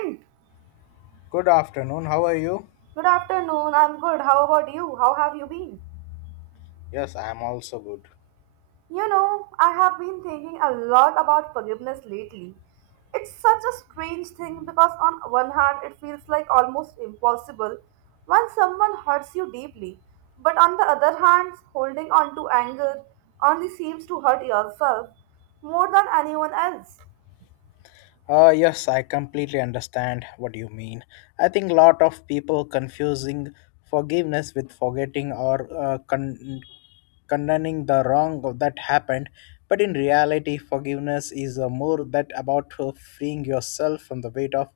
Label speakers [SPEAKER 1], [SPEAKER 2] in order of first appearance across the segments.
[SPEAKER 1] Good
[SPEAKER 2] Good afternoon. How are you?
[SPEAKER 1] afternoon. I'm good. How about you? How have you been?
[SPEAKER 2] Yes, I am also good.
[SPEAKER 1] You know, I have been thinking a lot about forgiveness lately. It's such a strange thing because, on one hand, it feels like almost impossible when someone hurts you deeply. But on the other hand, holding on to anger only seems to hurt yourself more than anyone else.
[SPEAKER 2] Yes, I completely understand what you mean. I think a lot of people confusing forgiveness with forgetting or condoning the wrong that happened. But in reality, forgiveness is more that about freeing yourself from the weight of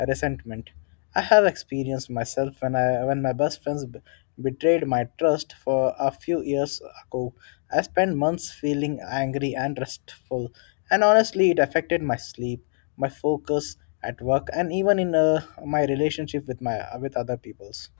[SPEAKER 2] resentment. I have experienced myself when I when my best friends betrayed my trust for a few years ago. I spent months feeling angry and restful, and honestly, it affected my sleep, my focus at work, and even in my relationship with my with other peoples.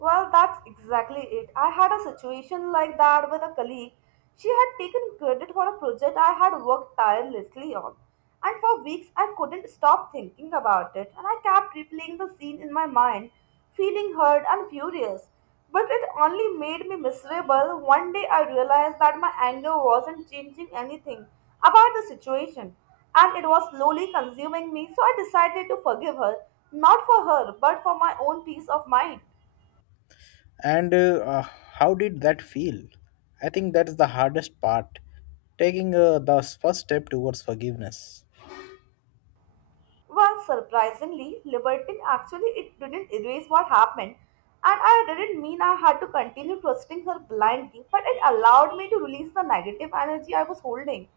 [SPEAKER 1] Well, that's exactly it. I had a situation like that with a colleague. She had taken credit for a project I had worked tirelessly on. And for weeks, I couldn't stop thinking about it, and I kept replaying the scene in my mind, feeling hurt and furious. But it only made me miserable. One day, I realized that my anger wasn't changing anything about the situation, and it was slowly consuming me, so I decided to forgive her, not for her, but for my own peace of mind.
[SPEAKER 2] And How did that feel? I think that's the hardest part, taking the first step towards forgiveness.
[SPEAKER 1] Well, surprisingly, liberty actually it didn't erase what happened, and I didn't mean I had to continue trusting her blindly, but it allowed me to release the negative energy I was holding.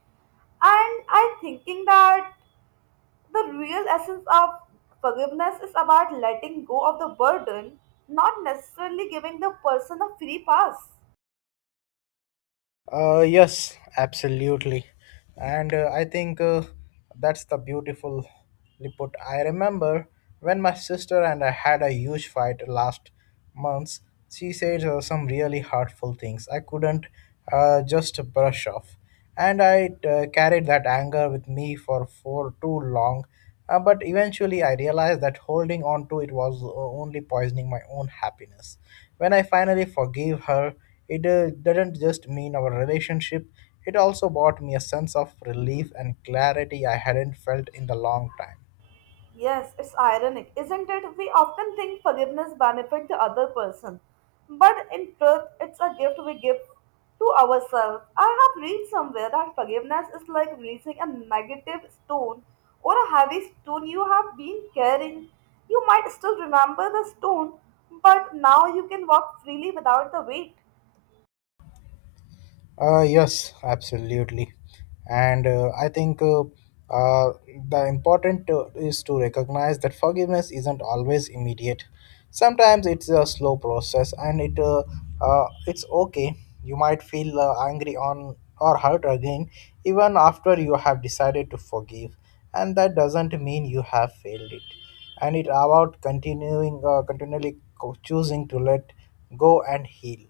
[SPEAKER 1] And I thinking that the real essence of forgiveness is about letting go of the burden, not necessarily giving the person a free pass.
[SPEAKER 2] Yes, absolutely. And I think That's the beautiful put. I remember when my sister and I had a huge fight last month. She said some really hurtful things I couldn't just brush off, and I carried that anger with me for too long. But eventually, I realized that holding on to it was only poisoning my own happiness. When I finally forgave her, it didn't just mean our relationship; it also brought me a sense of relief and clarity I hadn't felt in the long time.
[SPEAKER 1] Yes, it's ironic, isn't it? We often think forgiveness benefits the other person, but in truth, it's a gift we give to ourselves. I have read somewhere that forgiveness is like releasing a negative stone or a heavy stone you have been carrying. You might still remember the stone, but now you can walk freely without the weight.
[SPEAKER 2] Yes, absolutely. And I think uh, the important is to recognize that forgiveness isn't always immediate. Sometimes it's a slow process, and it's okay. You might feel angry on or hurt again, even after you have decided to forgive, and that doesn't mean you have failed it. And it's about continually choosing to let go and heal.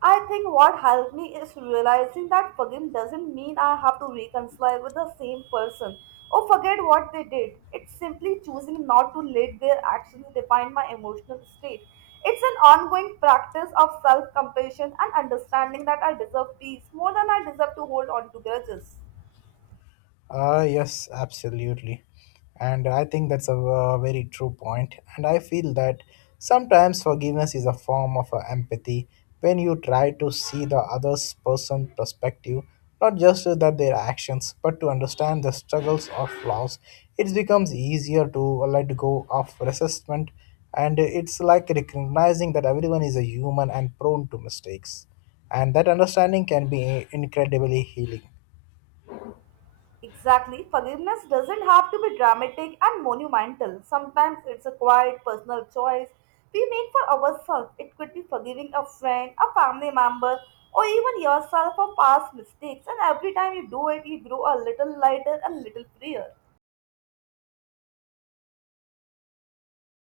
[SPEAKER 1] I think what helped me is realizing that forgiving doesn't mean I have to reconcile with the same person or forget what they did. It's simply choosing not to let their actions define my emotional state. It's an ongoing practice of self compassion and understanding that I deserve peace more than I deserve to hold on to grudges.
[SPEAKER 2] Yes, absolutely. And I think that's very true point. And I feel that sometimes forgiveness is a form of empathy when you try to see the other person's perspective, not just that their actions, but to understand the struggles or flaws. It becomes easier to let go of resentment, and it's like recognizing that everyone is a human and prone to mistakes. And that understanding can be incredibly healing.
[SPEAKER 1] Exactly. Forgiveness doesn't have to be dramatic and monumental. Sometimes it's a quiet personal choice we make for ourselves. It could be forgiving a friend, a family member, or even yourself for past mistakes. And every time you do it, you grow a little lighter, a little freer.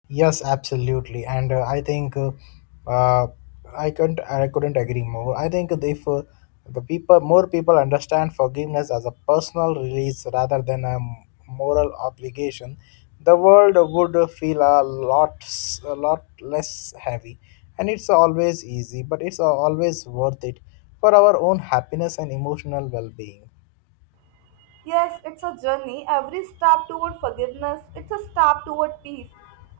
[SPEAKER 2] Yes, absolutely, and uh, I couldn't agree more. I think if the people more people understand forgiveness as a personal release rather than a moral obligation, the world would feel a lot less heavy. And it's always easy, but it's always worth it for our own happiness and emotional well-being.
[SPEAKER 1] Yes, it's a journey. Every step toward forgiveness, it's a step toward peace.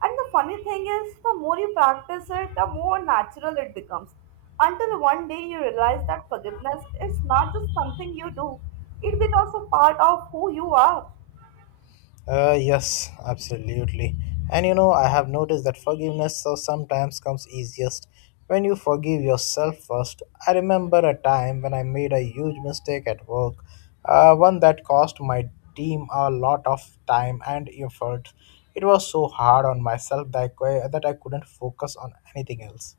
[SPEAKER 1] And the funny thing is, the more you practice it, the more natural it becomes. Until one day you realize that forgiveness is not just something you do, it becomes a part of who you are.
[SPEAKER 2] Yes, absolutely. And you know, I have noticed that forgiveness sometimes comes easiest when you forgive yourself first. I remember a time when I made a huge mistake at work, one that cost my team a lot of time and effort. It was so hard on myself that I couldn't focus on anything else.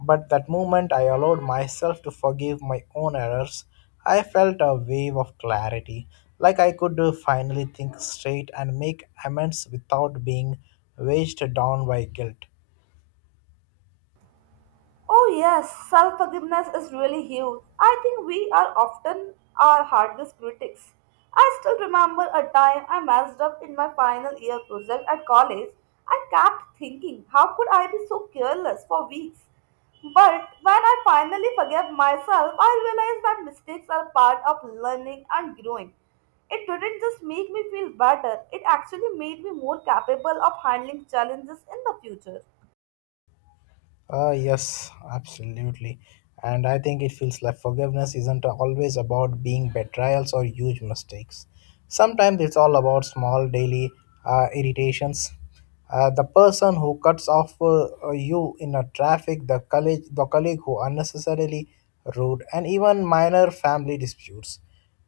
[SPEAKER 2] But that moment I allowed myself to forgive my own errors, I felt a wave of clarity, like I could finally think straight and make amends without being weighed down by guilt.
[SPEAKER 1] Oh yes, self-forgiveness is really huge. I think we are often our hardest critics. I still remember a time I messed up in my final year project at college. I kept thinking, how could I be so careless for weeks? But when I finally forgave myself, I realized that mistakes are part of learning and growing. It didn't just make me feel better, it actually made me more capable of handling challenges in the future.
[SPEAKER 2] Ah, yes, absolutely. And I think it feels like forgiveness isn't always about being betrayals or huge mistakes. Sometimes it's all about small daily irritations. The person who cuts off you in a traffic, the colleague who unnecessarily rude, and even minor family disputes.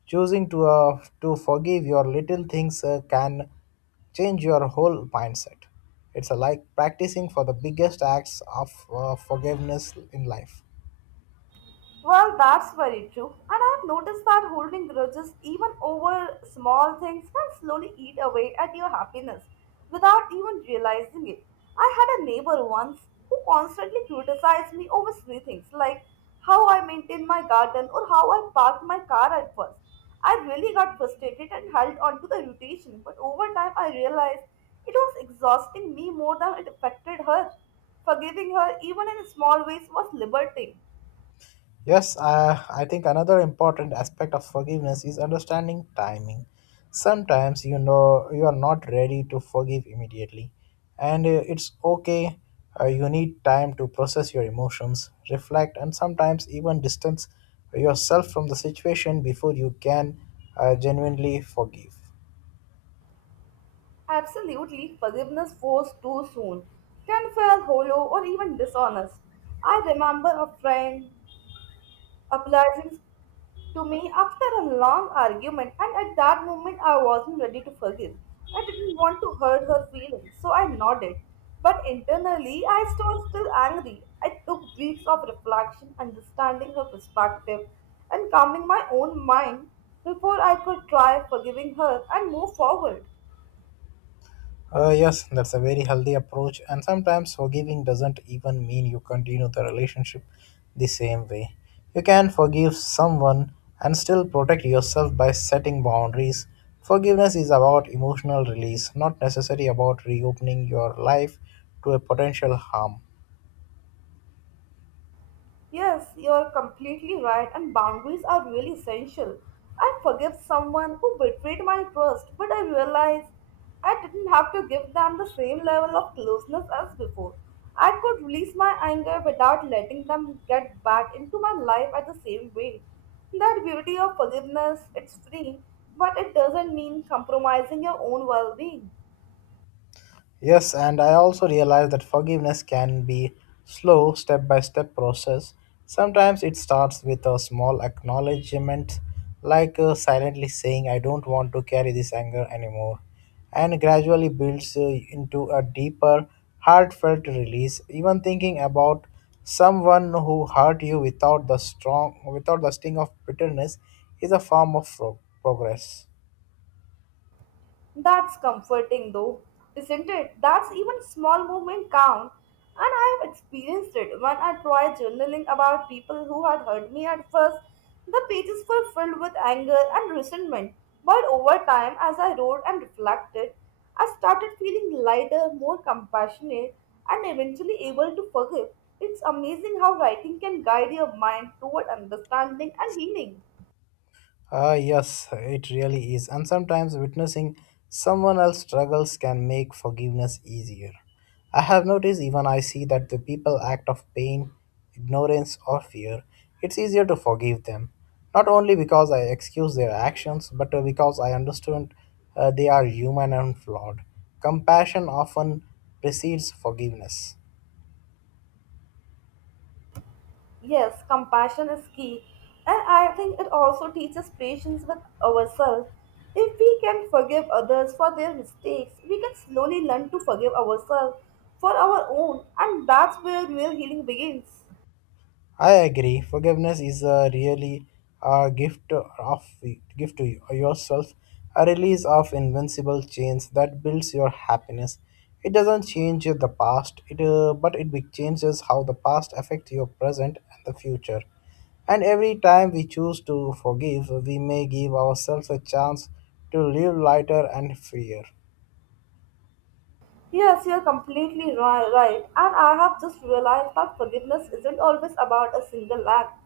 [SPEAKER 2] Choosing to forgive your little things can change your whole mindset. It's a like practicing for the biggest acts of forgiveness in life.
[SPEAKER 1] Well, that's very true. And I've noticed that holding grudges, even over small things, can slowly eat away at your happiness without even realizing it. I had a neighbor once who constantly criticized me over silly things like how I maintained my garden or how I parked my car at first. I really got frustrated and held on to the irritation, but over time I realized it was exhausting me more than it affected her. Forgiving her, even in small ways, was liberating.
[SPEAKER 2] Yes, I think another important aspect of forgiveness is understanding timing. Sometimes you know you are not ready to forgive immediately, and it's okay. You need time to process your emotions, reflect, and sometimes even distance yourself from the situation before you can genuinely forgive.
[SPEAKER 1] Absolutely, forgiveness forced too soon can feel hollow or even dishonest. I remember a friend apologizing to me after a long argument, and at that moment I wasn't ready to forgive. I didn't want to hurt her feelings, so I nodded. But internally, I was still angry. I took weeks of reflection, understanding her perspective, and calming my own mind before I could try forgiving her and move forward.
[SPEAKER 2] Yes, that's a very healthy approach, and sometimes forgiving doesn't even mean you continue the relationship the same way. You can forgive someone and still protect yourself by setting boundaries. Forgiveness is about emotional release, not necessarily about reopening your life to a potential harm.
[SPEAKER 1] Yes, you're completely right, and boundaries are really essential. I forgive someone who betrayed my trust, but I realized I didn't have to give them the same level of closeness as before. I could release my anger without letting them get back into my life at the same way. That beauty of forgiveness, it's free, but it doesn't mean compromising your own well being.
[SPEAKER 2] Yes, and I also realize that forgiveness can be slow, step by step process. Sometimes it starts with a small acknowledgement, like silently saying, I don't want to carry this anger anymore, and gradually builds into a deeper, heartfelt release. Even thinking about someone who hurt you without the sting of bitterness is a form of progress.
[SPEAKER 1] That's comforting though, isn't it? That's even small movement count. And I have experienced it when I tried journaling about people who had hurt me at first. The pages were filled with anger and resentment, but over time, as I wrote and reflected, I started feeling lighter, more compassionate, and eventually able to forgive. It's amazing how writing can guide your mind toward understanding and healing.
[SPEAKER 2] Ah, yes, it really is. And sometimes witnessing someone else's struggles can make forgiveness easier. I have noticed even I see that the people act of pain, ignorance, or fear, it's easier to forgive them. Not only because I excuse their actions, but because I understand they are human and flawed. Compassion often precedes forgiveness.
[SPEAKER 1] Yes, compassion is key, and I think it also teaches patience with ourselves. If we can forgive others for their mistakes, we can slowly learn to forgive ourselves for our own, and that's where real healing begins.
[SPEAKER 2] I agree. Forgiveness is a really a gift to you, yourself, a release of invincible chains that builds your happiness. It doesn't change the past, it but changes how the past affects your present and the future. And every time we choose to forgive, we may give ourselves a chance to live lighter and freer.
[SPEAKER 1] Yes, you're completely right. And I have just realized that forgiveness isn't always about a single act.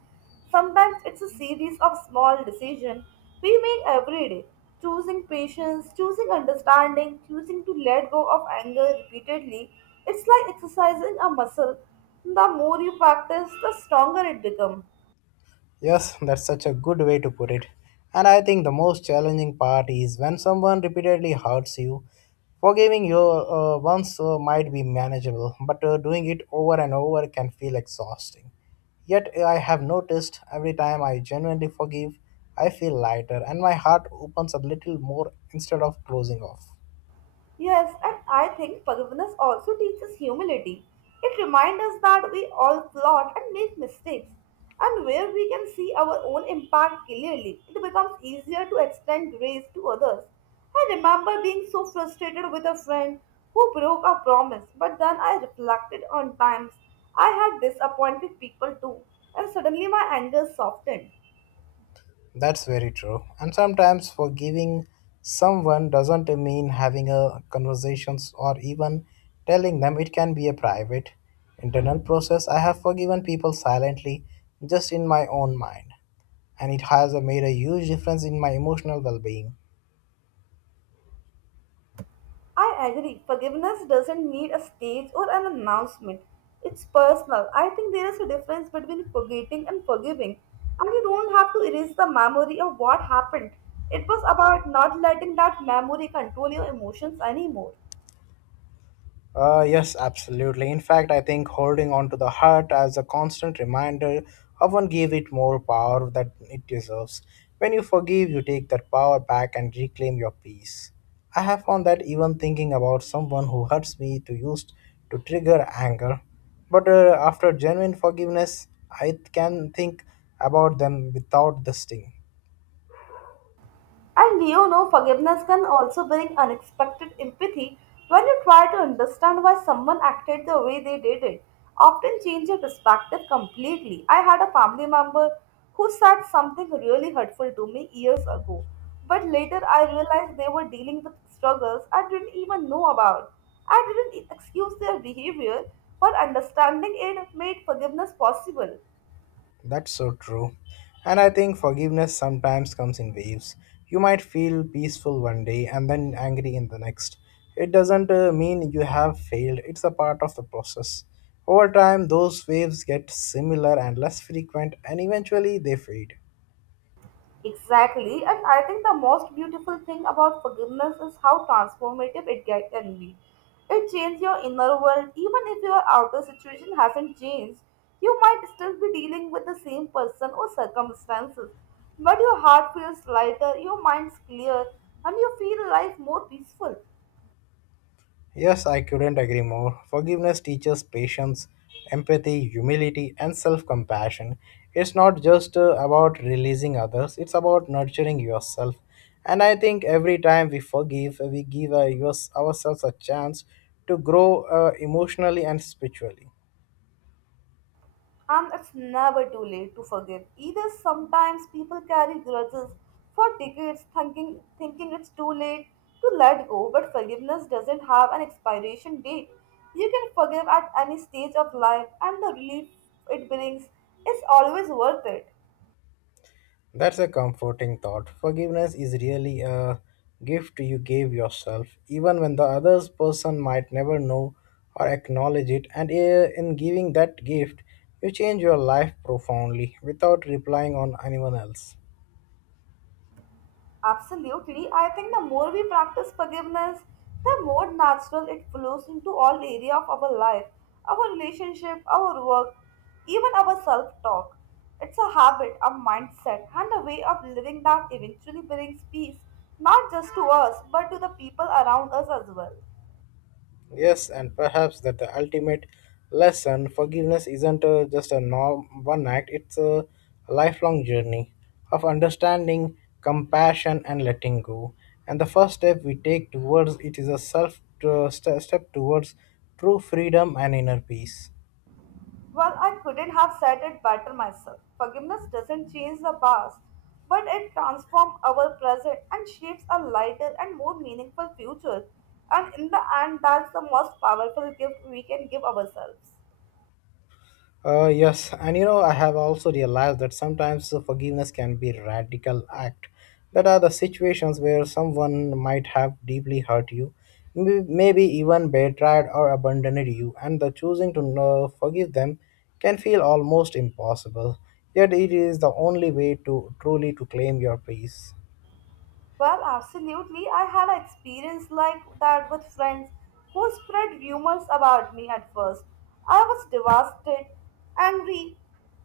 [SPEAKER 1] Sometimes it's a series of small decisions we make every day. Choosing patience, choosing understanding, choosing to let go of anger repeatedly. It's like exercising a muscle. The more you practice, the stronger it becomes.
[SPEAKER 2] Yes, that's such a good way to put it. And I think the most challenging part is when someone repeatedly hurts you. Forgiving you once might be manageable, but doing it over and over can feel exhausting. Yet I have noticed every time I genuinely forgive, I feel lighter and my heart opens a little more instead of closing off.
[SPEAKER 1] Yes, and I think forgiveness also teaches humility. It reminds us that we all plot and make mistakes, and where we can see our own impact clearly, it becomes easier to extend grace to others. I remember being so frustrated with a friend who broke a promise, but then I reflected on times I had disappointed people too, and suddenly my anger softened.
[SPEAKER 2] That's very true. And sometimes forgiving someone doesn't mean having a conversations or even telling them it can be a private internal process. I have forgiven people silently just in my own mind, and it has made a huge difference in my emotional well-being.
[SPEAKER 1] I agree. Forgiveness doesn't need a stage or an announcement. It's personal. I think there is a difference between forgetting and forgiving. And you don't have to erase the memory of what happened. It was about not letting that memory control your emotions anymore.
[SPEAKER 2] Yes, absolutely. In fact, I think holding on to the heart as a constant reminder often give it more power that it deserves. When you forgive, you take that power back and reclaim your peace. I have found that even thinking about someone who hurts me to trigger anger, but after genuine forgiveness, I can think about them without the sting.
[SPEAKER 1] And you know, forgiveness can also bring unexpected empathy when you try to understand why someone acted the way they did it. Often change your perspective completely. I had a family member who said something really hurtful to me years ago, but later I realized they were dealing with struggles I didn't even know about. I didn't excuse their behavior, but understanding it made forgiveness possible.
[SPEAKER 2] That's so true. And I think forgiveness sometimes comes in waves. You might feel peaceful one day and then angry in the next. It doesn't mean you have failed, it's a part of the process. Over time, those waves get similar and less frequent, and eventually they fade.
[SPEAKER 1] Exactly, and I think the most beautiful thing about forgiveness is how transformative it can be. It changes your inner world, even if your outer situation hasn't changed. You might still be dealing with the same person or circumstances, but your heart feels lighter, your mind's clear, and you feel life more peaceful.
[SPEAKER 2] Yes, I couldn't agree more. Forgiveness teaches patience, empathy, humility, and self compassion. It's not just about releasing others, it's about nurturing yourself. And I think every time we forgive, we give ourselves a chance to grow emotionally and spiritually.
[SPEAKER 1] And it's never too late to forgive. Either sometimes people carry grudges for decades thinking it's too late to let go, but forgiveness doesn't have an expiration date. You can forgive at any stage of life and the relief it brings is always worth it.
[SPEAKER 2] That's a comforting thought. Forgiveness is really a gift you gave yourself, even when the other person might never know or acknowledge it. And in giving that gift, you change your life profoundly without relying on anyone else.
[SPEAKER 1] Absolutely. I think the more we practice forgiveness, the more natural it flows into all area of our life, our relationship, our work, even our self-talk. It's a habit, a mindset, and a way of living that eventually brings peace, not just to us, but to the people around us as well.
[SPEAKER 2] Yes, and perhaps that the ultimate lesson forgiveness isn't just a norm, one act, it's a lifelong journey of understanding, compassion, and letting go. And the first step we take towards it is a self step towards true freedom and inner peace.
[SPEAKER 1] Well, I couldn't have said it better myself. Forgiveness doesn't change the past, but it transforms our present and shapes a lighter and more meaningful future. And in the end, that's the most powerful gift we can give ourselves.
[SPEAKER 2] Yes, and you know, I have also realized that sometimes the forgiveness can be a radical act. That are the situations where someone might have deeply hurt you, maybe even betrayed or abandoned you, and the choosing to know, forgive them can feel almost impossible. Yet it is the only way to truly to claim your peace.
[SPEAKER 1] Well, absolutely. I had an experience like that with friends who spread rumors about me at first. I was devastated, angry,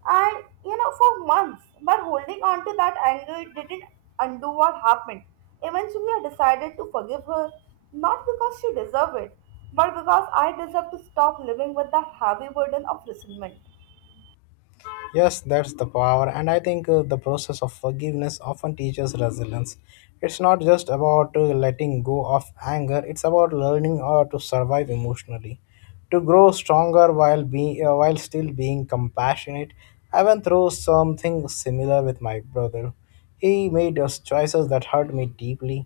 [SPEAKER 1] and you know, for months. But holding on to that anger didn't undo what happened. Eventually, I decided to forgive her, not because she deserved it, but because I deserve to stop living with that heavy burden of resentment.
[SPEAKER 2] Yes, that's the power, and I think the process of forgiveness often teaches resilience. It's not just about letting go of anger; it's about learning to survive emotionally, to grow stronger while still being compassionate. I went through something similar with my brother. He made us choices that hurt me deeply,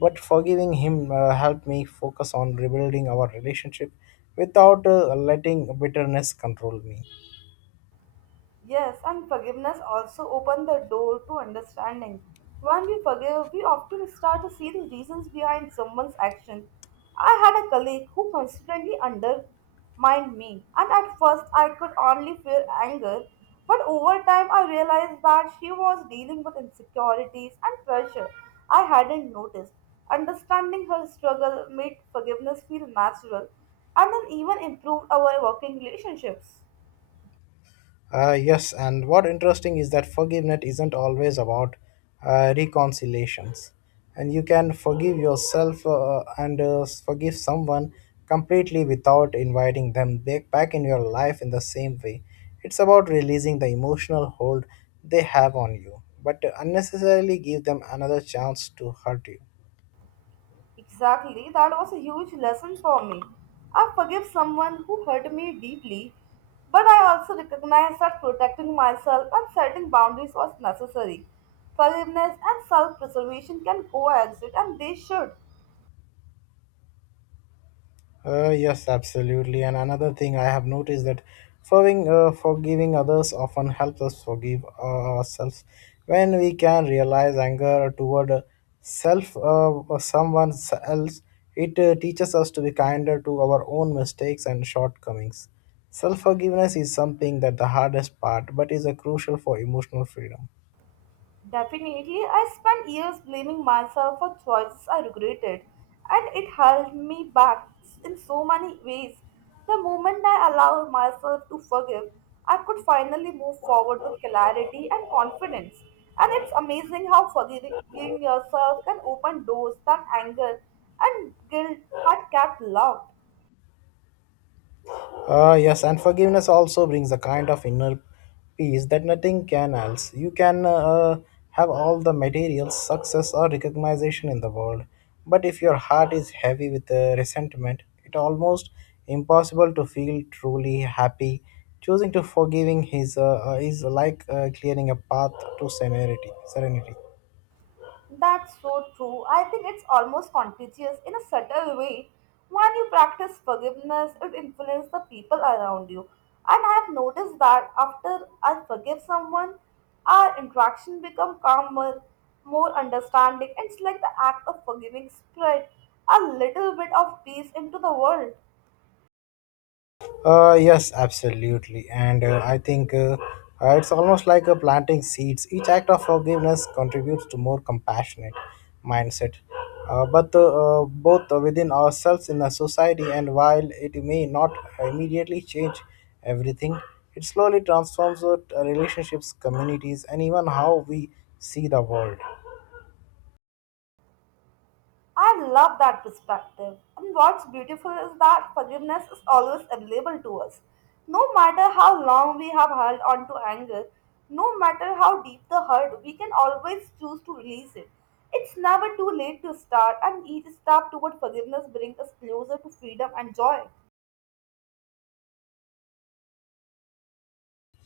[SPEAKER 2] but forgiving him helped me focus on rebuilding our relationship without letting bitterness control me.
[SPEAKER 1] Yes, and forgiveness also opens the door to understanding. When we forgive, we often start to see the reasons behind someone's action. I had a colleague who constantly undermined me, and at first I could only feel anger, but over time I realized that she was dealing with insecurities and pressure I hadn't noticed. Understanding her struggle made forgiveness feel natural and then even improved our working relationships.
[SPEAKER 2] Yes, and what interesting is that forgiveness isn't always about reconciliations, and you can forgive yourself and forgive someone completely without inviting them back in your life in the same way. It's about releasing the emotional hold they have on you, but unnecessarily give them another chance to hurt you.
[SPEAKER 1] Exactly, that was a huge lesson for me. I forgive someone who hurt me deeply, but I also recognize that protecting myself and setting boundaries was necessary. Forgiveness and self preservation can coexist, and they should.
[SPEAKER 2] Yes, absolutely. And another thing I have noticed that forgiving others often helps us forgive ourselves when we can realize anger toward self or someone else. It teaches us to be kinder to our own mistakes and shortcomings. Self forgiveness is something that the hardest part, but is a crucial for emotional freedom.
[SPEAKER 1] Definitely, I spent years blaming myself for choices I regretted, and it held me back in so many ways. The moment I allowed myself to forgive, I could finally move forward with clarity and confidence. And it's amazing how forgiving yourself can open doors that anger and guilt had kept locked.
[SPEAKER 2] Yes, and forgiveness also brings a kind of inner peace that nothing can else. You can have all the material success or recognition in the world, but if your heart is heavy with resentment, it almost impossible to feel truly happy. Choosing to forgiving his is like clearing a path to serenity. Serenity.
[SPEAKER 1] That's so true. I think it's almost contagious in a subtle way. When you practice forgiveness, it influences the people around you. And I have noticed that after I forgive someone, our interaction become calmer, more understanding. It's like the act of forgiving spread a little bit of peace into the world.
[SPEAKER 2] Yes, absolutely. And I think it's almost like planting seeds. Each act of forgiveness contributes to more compassionate mindset, but both within ourselves in the society. And while it may not immediately change everything, it slowly transforms our relationships, communities, and even how we see the world.
[SPEAKER 1] I love that perspective. And what's beautiful is that forgiveness is always available to us. No matter how long we have held on to anger, no matter how deep the hurt, we can always choose to release it. It's never too late to start, and each step toward forgiveness brings us closer to freedom and joy.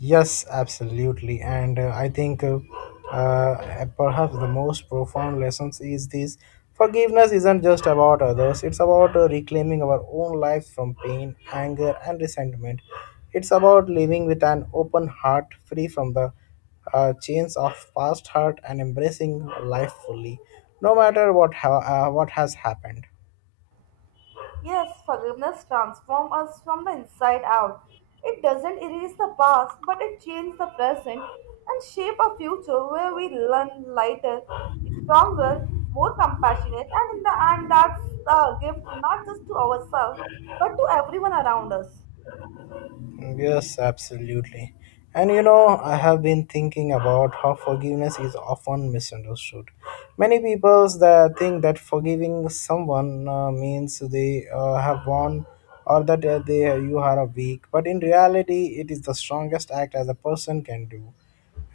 [SPEAKER 2] Yes, absolutely. And I think perhaps the most profound lessons is this forgiveness isn't just about others, it's about reclaiming our own lives from pain, anger, and resentment. It's about living with an open heart, free from the chains of past hurt, and embracing life fully, no matter what, what has happened.
[SPEAKER 1] Yes, forgiveness transforms us from the inside out. It doesn't erase the past, but it changes the present and shape a future where we learn lighter, stronger, more compassionate, and in the end, that's the gift not just to ourselves, but to everyone around us.
[SPEAKER 2] Yes, absolutely. And you know, I have been thinking about how forgiveness is often misunderstood. Many people that think that forgiving someone means they have won or that they you are a weak, but in reality, it is the strongest act as a person can do,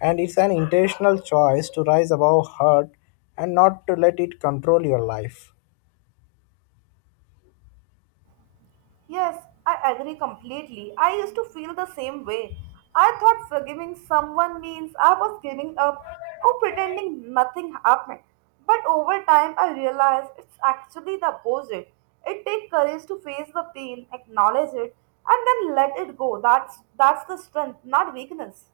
[SPEAKER 2] and it's an intentional choice to rise above hurt and not to let it control your life.
[SPEAKER 1] Yes, I agree completely. I used to feel the same way. I thought forgiving someone means I was giving up or pretending nothing happened. But over time, I realized it's actually the opposite. It takes courage to face the pain, acknowledge it, and then let it go. That's the strength, not weakness.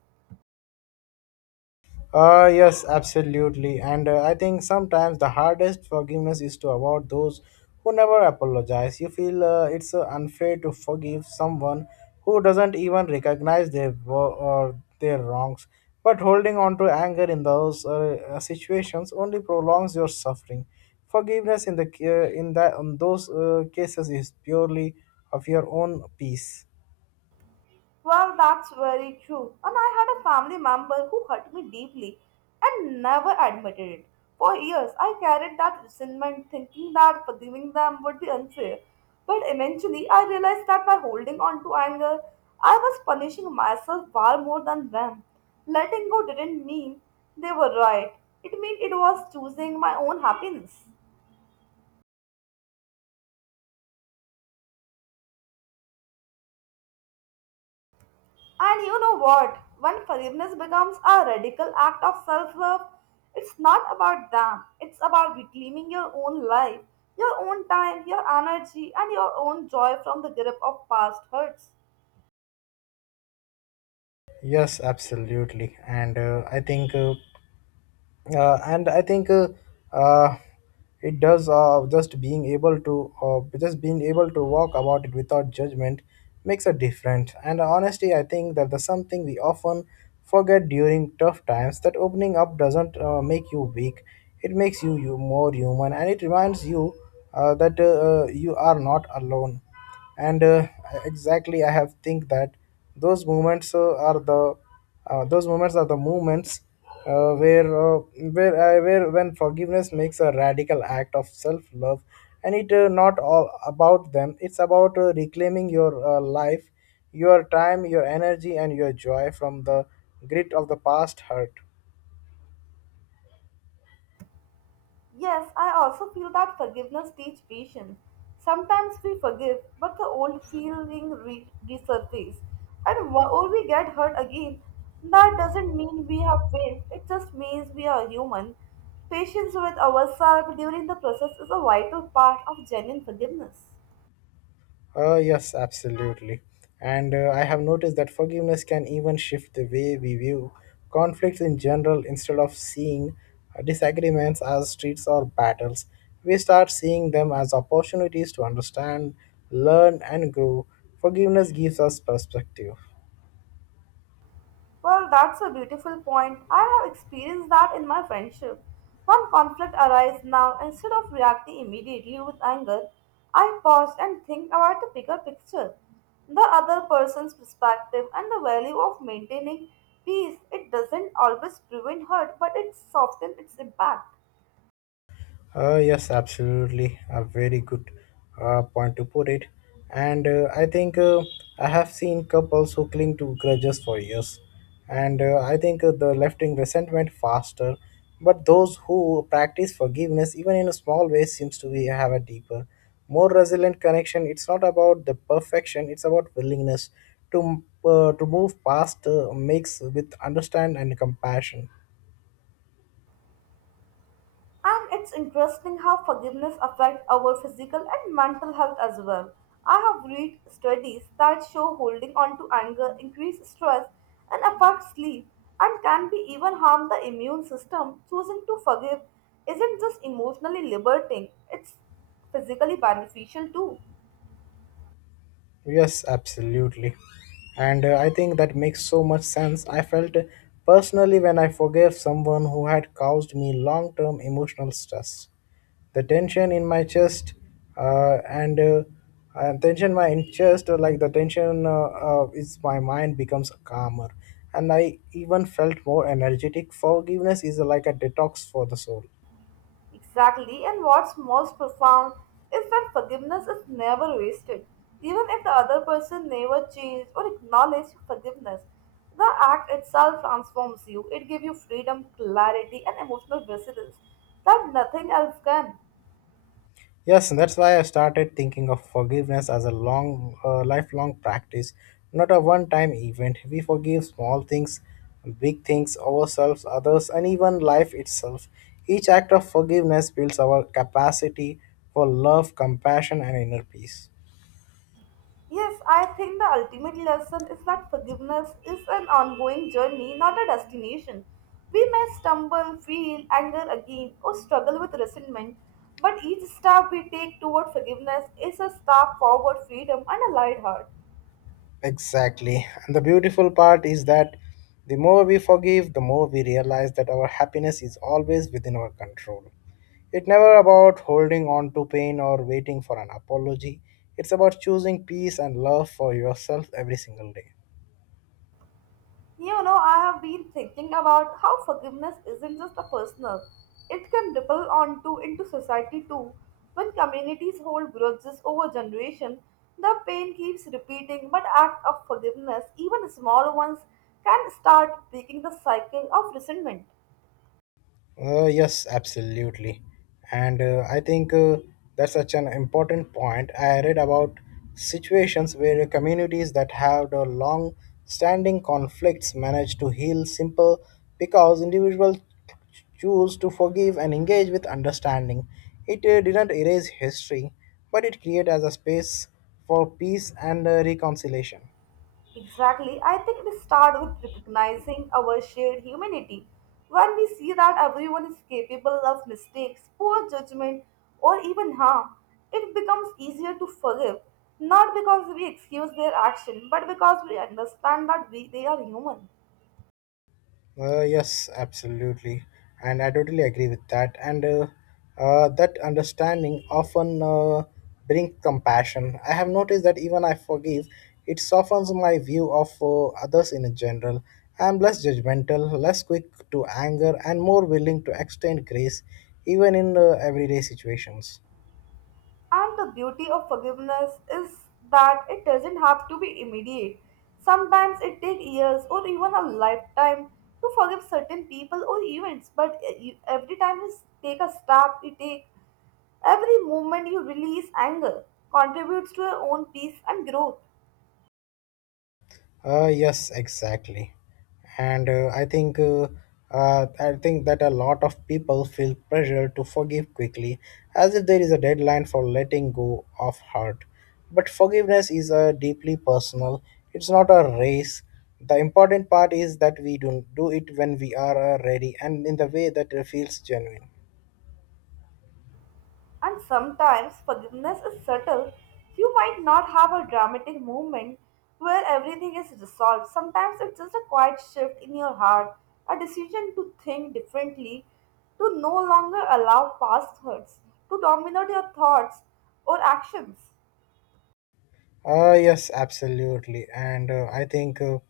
[SPEAKER 2] Yes, absolutely. And I think sometimes the hardest forgiveness is to award those who never apologize. You feel it's unfair to forgive someone who doesn't even recognize their or their wrongs. But holding on to anger in those situations only prolongs your suffering. Forgiveness in the in that in those cases is purely of your own peace.
[SPEAKER 1] Well, that's very true. And I had a family member who hurt me deeply and never admitted it. For years, I carried that resentment, thinking that forgiving them would be unfair. But eventually, I realized that by holding on to anger, I was punishing myself far more than them. Letting go didn't mean they were right, it meant it was choosing my own happiness. And you know what? When forgiveness becomes a radical act of self love, it's not about them, it's about reclaiming your own life, your own time, your energy, and your own joy from the grip of past hurts.
[SPEAKER 2] Yes, absolutely. And I think. And I think uh, it does just being able to just being able to walk about it without judgment makes a difference. And honestly, I think that there's something we often forget during tough times that opening up doesn't make you weak. It makes you more human, and it reminds you that you are not alone and exactly I have think that those moments are the. Those moments are the moments uh, where uh, where I where when forgiveness makes a radical act of self love and it not all about them, it's about reclaiming your life, your time, your energy, and your joy from the grit of the past hurt.
[SPEAKER 1] Yes, I also feel that forgiveness teaches patience. Sometimes we forgive, but the old feeling resurfaces, and or we get hurt again. That doesn't mean we have failed. It just means we are human. Patience with ourselves during the process is a vital part of genuine forgiveness.
[SPEAKER 2] Yes, absolutely. And I have noticed that forgiveness can even shift the way we view conflicts in general. Instead of seeing disagreements as streets or battles, we start seeing them as opportunities to understand, learn, and grow. Forgiveness gives us perspective.
[SPEAKER 1] Well, that's a beautiful point. I have experienced that in my friendship. One conflict arises now, instead of reacting immediately with anger, I pause and think about the bigger picture, the other person's perspective, and the value of maintaining peace. It doesn't always prevent hurt, but it softens its impact.
[SPEAKER 2] Yes, absolutely. A very good point to put it. And I think I have seen couples who cling to grudges for years. And I think the lifting resentment faster. But those who practice forgiveness, even in a small way, seems to be have a deeper, more resilient connection. It's not about the perfection. It's about willingness to move past mix with understand and compassion.
[SPEAKER 1] And it's interesting how forgiveness affects our physical and mental health as well. I have read studies that show holding on to anger increases stress and affects sleep and can be even harm the immune system. Choosing to forgive isn't just emotionally liberating, it's physically beneficial too.
[SPEAKER 2] Yes, absolutely. And I think that makes so much sense. I felt personally when I forgave someone who had caused me long term emotional stress. The tension in my chest and tension my in chest, like the tension is my mind becomes calmer. And I even felt more energetic. Forgiveness is like a detox for the soul.
[SPEAKER 1] Exactly, and what's most profound is that forgiveness is never wasted. Even if the other person never changed or acknowledged forgiveness, the act itself transforms you. It gives you freedom, clarity, and emotional resilience that nothing else can.
[SPEAKER 2] Yes, and that's why I started thinking of forgiveness as a lifelong practice, not a one time event. We forgive small things, big things, ourselves, others, and even life itself. Each act of forgiveness builds our capacity for love, compassion, and inner peace.
[SPEAKER 1] Yes, I think the ultimate lesson is that forgiveness is an ongoing journey, not a destination. We may stumble, feel anger again, or struggle with resentment, but each step we take toward forgiveness is a step forward freedom and a light heart.
[SPEAKER 2] Exactly. And the beautiful part is that the more we forgive, the more we realize that our happiness is always within our control. It's never about holding on to pain or waiting for an apology. It's about choosing peace and love for yourself every single day.
[SPEAKER 1] You know, I have been thinking about how forgiveness isn't just a personal, it can ripple on to into society too. When communities hold grudges over generation, the pain keeps repeating, but act of forgiveness, even small ones, can start breaking the cycle of resentment.
[SPEAKER 2] Yes, absolutely. And I think that's such an important point. I read about situations where communities that have the long standing conflicts manage to heal simple because individuals choose to forgive and engage with understanding. It didn't erase history, but it created as a space for peace and reconciliation.
[SPEAKER 1] Exactly. I think it starts with recognizing our shared humanity. When we see that everyone is capable of mistakes, poor judgment, or even harm, it becomes easier to forgive, not because we excuse their action, but because we understand that we, they are human.
[SPEAKER 2] Yes, absolutely, and I totally agree with that. And that understanding often brings compassion. I have noticed that even I forgive, it softens my view of others in general. I am less judgmental, less quick to anger, and more willing to extend grace, even in everyday situations.
[SPEAKER 1] And the beauty of forgiveness is that it doesn't have to be immediate. Sometimes it takes years or even a lifetime to forgive certain people or events, but every time you take a step, you take every moment you release anger contributes to your own peace and growth.
[SPEAKER 2] Yes, exactly. And I think that a lot of people feel pressure to forgive quickly, as if there is a deadline for letting go of hurt. But forgiveness is deeply personal. It's not a race. The important part is that we do do it when we are ready and in the way that feels genuine.
[SPEAKER 1] And sometimes forgiveness is subtle. You might not have a dramatic moment where everything is resolved. Sometimes it's just a quiet shift in your heart, a decision to think differently, to no longer allow past hurts to dominate your thoughts or actions.
[SPEAKER 2] Yes, absolutely. And I think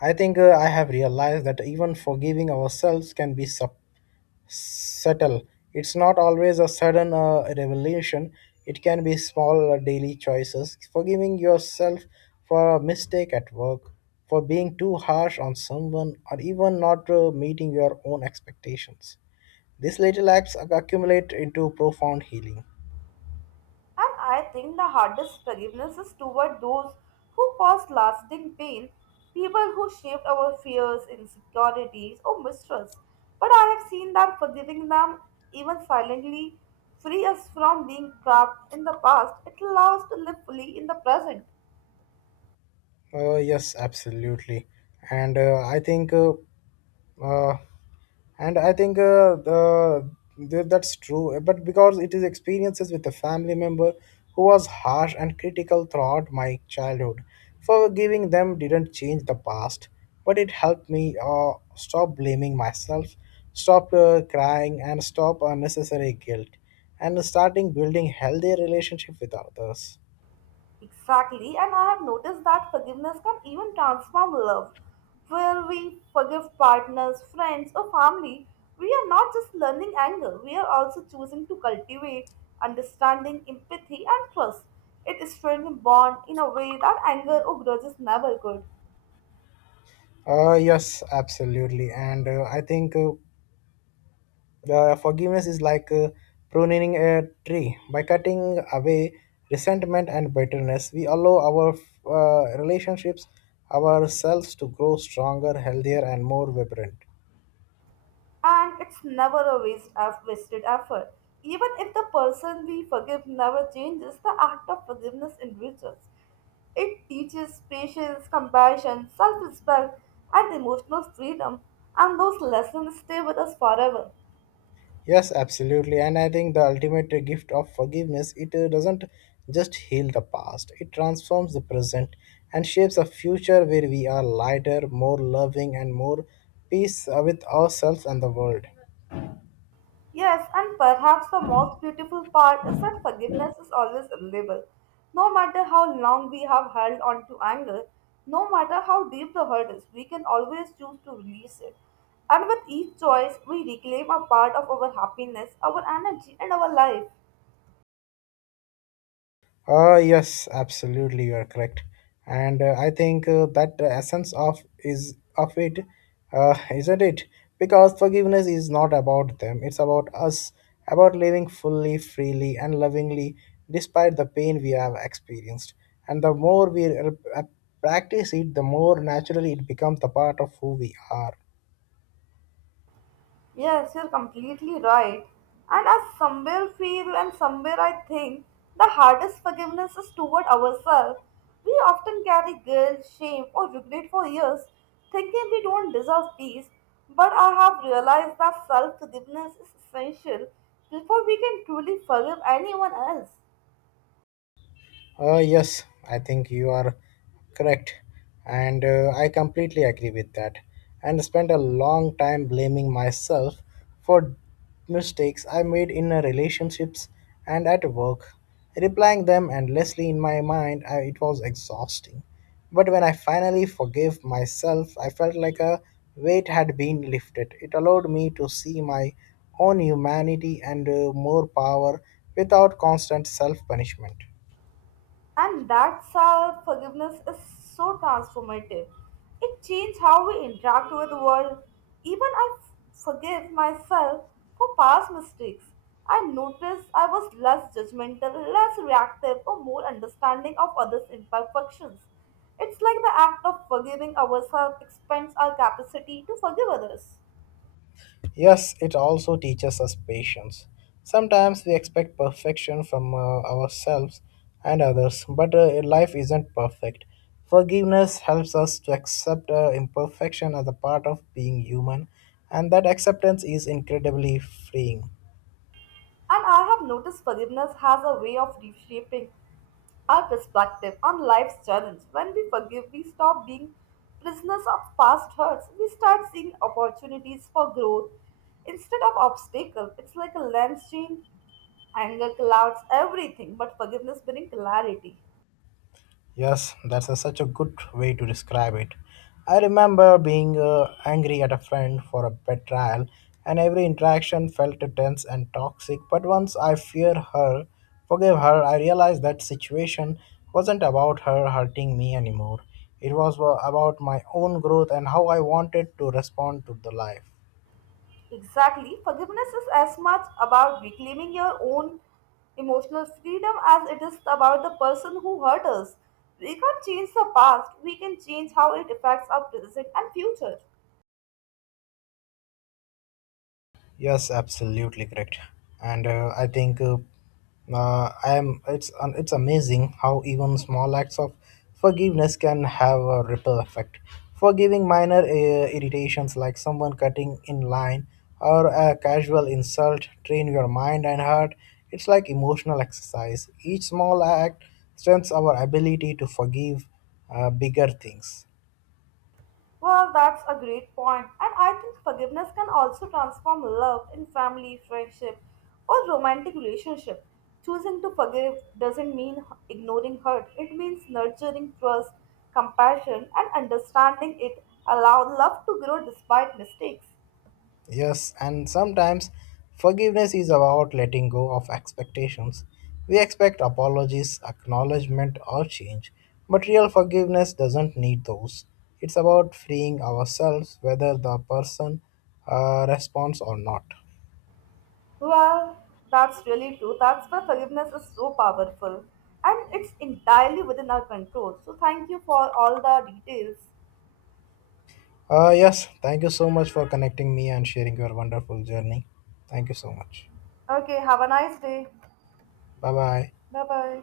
[SPEAKER 2] I think I have realized that even forgiving ourselves can be subtle. It's not always a sudden revelation. It can be small daily choices, forgiving yourself for a mistake at work, for being too harsh on someone, or even not meeting your own expectations. These little acts accumulate into profound healing.
[SPEAKER 1] And I think the hardest forgiveness is toward those who cause lasting pain, people who shaped our fears, insecurities, or mistrust. But I have seen that forgiving them, even silently, free us from being trapped in the past. It allows us to live fully in the present.
[SPEAKER 2] Yes, absolutely. And I think, uh, and I think the that's true. But because it is experiences with a family member who was harsh and critical throughout my childhood, forgiving them didn't change the past, but it helped me stop blaming myself, stop crying, and stop unnecessary guilt, and starting building healthier relationship with others.
[SPEAKER 1] Exactly, and I have noticed that forgiveness can even transform love. Where we forgive partners, friends, or family, we are not just learning anger, we are also choosing to cultivate understanding, empathy, and trust. It strengthens bond in a way that anger or grudges never could.
[SPEAKER 2] Yes, absolutely. And I think forgiveness is like pruning a tree. By cutting away resentment and bitterness, we allow our relationships, ourselves to grow stronger, healthier, and more vibrant.
[SPEAKER 1] And it's never a waste of wasted effort. Even if the person we forgive never changes, the act of forgiveness enriches. It teaches patience, compassion, self respect, and emotional freedom, and those lessons stay with us forever.
[SPEAKER 2] Yes, absolutely. And I think the ultimate gift of forgiveness, it doesn't just heal the past, it transforms the present and shapes a future where we are lighter, more loving, and more peace with ourselves and the world.
[SPEAKER 1] Yes, and perhaps the most beautiful part is that forgiveness is always available. No matter how long we have held on to anger, no matter how deep the hurt is, we can always choose to release it. And with each choice, we reclaim a part of our happiness, our energy, and our life.
[SPEAKER 2] Yes, absolutely, you are correct, and I think that the essence of is of it, isn't it? Because forgiveness is not about them; it's about us, about living fully, freely, and lovingly, despite the pain we have experienced. And the more we practice it, the more naturally it becomes the part of who we are.
[SPEAKER 1] Yes, you're completely right. And as somewhere feel and somewhere I think the hardest forgiveness is toward ourselves. We often carry guilt, shame, or regret for years, thinking we don't deserve peace. But I have realized that self forgiveness is essential before we can truly forgive anyone else.
[SPEAKER 2] Yes, I think you are correct, and I completely agree with that. And spent a long time blaming myself for mistakes I made in relationships and at work. Replying them endlessly in my mind. It was exhausting. But when I finally forgave myself, I felt like a weight had been lifted. It allowed me to see my own humanity and more power without constant self punishment.
[SPEAKER 1] And that's how forgiveness is so transformative. It changes how we interact with the world. Even forgive myself for past mistakes. I notice I was less judgmental, less reactive, or more understanding of others' imperfections. It's like the act of forgiving ourselves expands our capacity to forgive others.
[SPEAKER 2] Yes, it also teaches us patience. Sometimes we expect perfection from ourselves and others, but life isn't perfect. Forgiveness helps us to accept imperfection as a part of being human, and that acceptance is incredibly freeing.
[SPEAKER 1] And I have noticed forgiveness has a way of reshaping our perspective on life's challenge when we forgive, we stop being prisoners of past hurts. We start seeing opportunities for growth instead of obstacles. It's like a lens change. Anger clouds everything, but forgiveness brings clarity.
[SPEAKER 2] Yes, such a good way to describe it. I remember being angry at a friend for a betrayal, and every interaction felt tense and toxic. But once I forgave her, I realized that situation wasn't about her hurting me anymore. It was about my own growth and how I wanted to respond to the life.
[SPEAKER 1] Exactly. Forgiveness is as much about reclaiming your own emotional freedom as it is about the person who hurt us. We can't change the past, we can change how it affects our present and future.
[SPEAKER 2] Yes, absolutely correct. And I think I am. It's amazing how even small acts of forgiveness can have a ripple effect. Forgiving minor irritations like someone cutting in line or a casual insult train your mind and heart. It's like emotional exercise. Each small act strengthens our ability to forgive bigger things.
[SPEAKER 1] Well, that's a great point, and I think forgiveness can also transform love in family, friendship, or romantic relationship. Choosing to forgive doesn't mean ignoring hurt, it means nurturing trust, compassion, and understanding it allow love to grow despite mistakes.
[SPEAKER 2] Yes, and sometimes forgiveness is about letting go of expectations. We expect apologies, acknowledgement, or change, but real forgiveness doesn't need those. It's about freeing ourselves whether the person responds or not.
[SPEAKER 1] Well, that's really true. That's why forgiveness is so powerful, and it's entirely within our control. So, thank you for all the details.
[SPEAKER 2] Yes, thank you so much for connecting me and sharing your wonderful journey. Thank you so much.
[SPEAKER 1] Okay, have a nice day.
[SPEAKER 2] Bye bye.
[SPEAKER 1] Bye bye.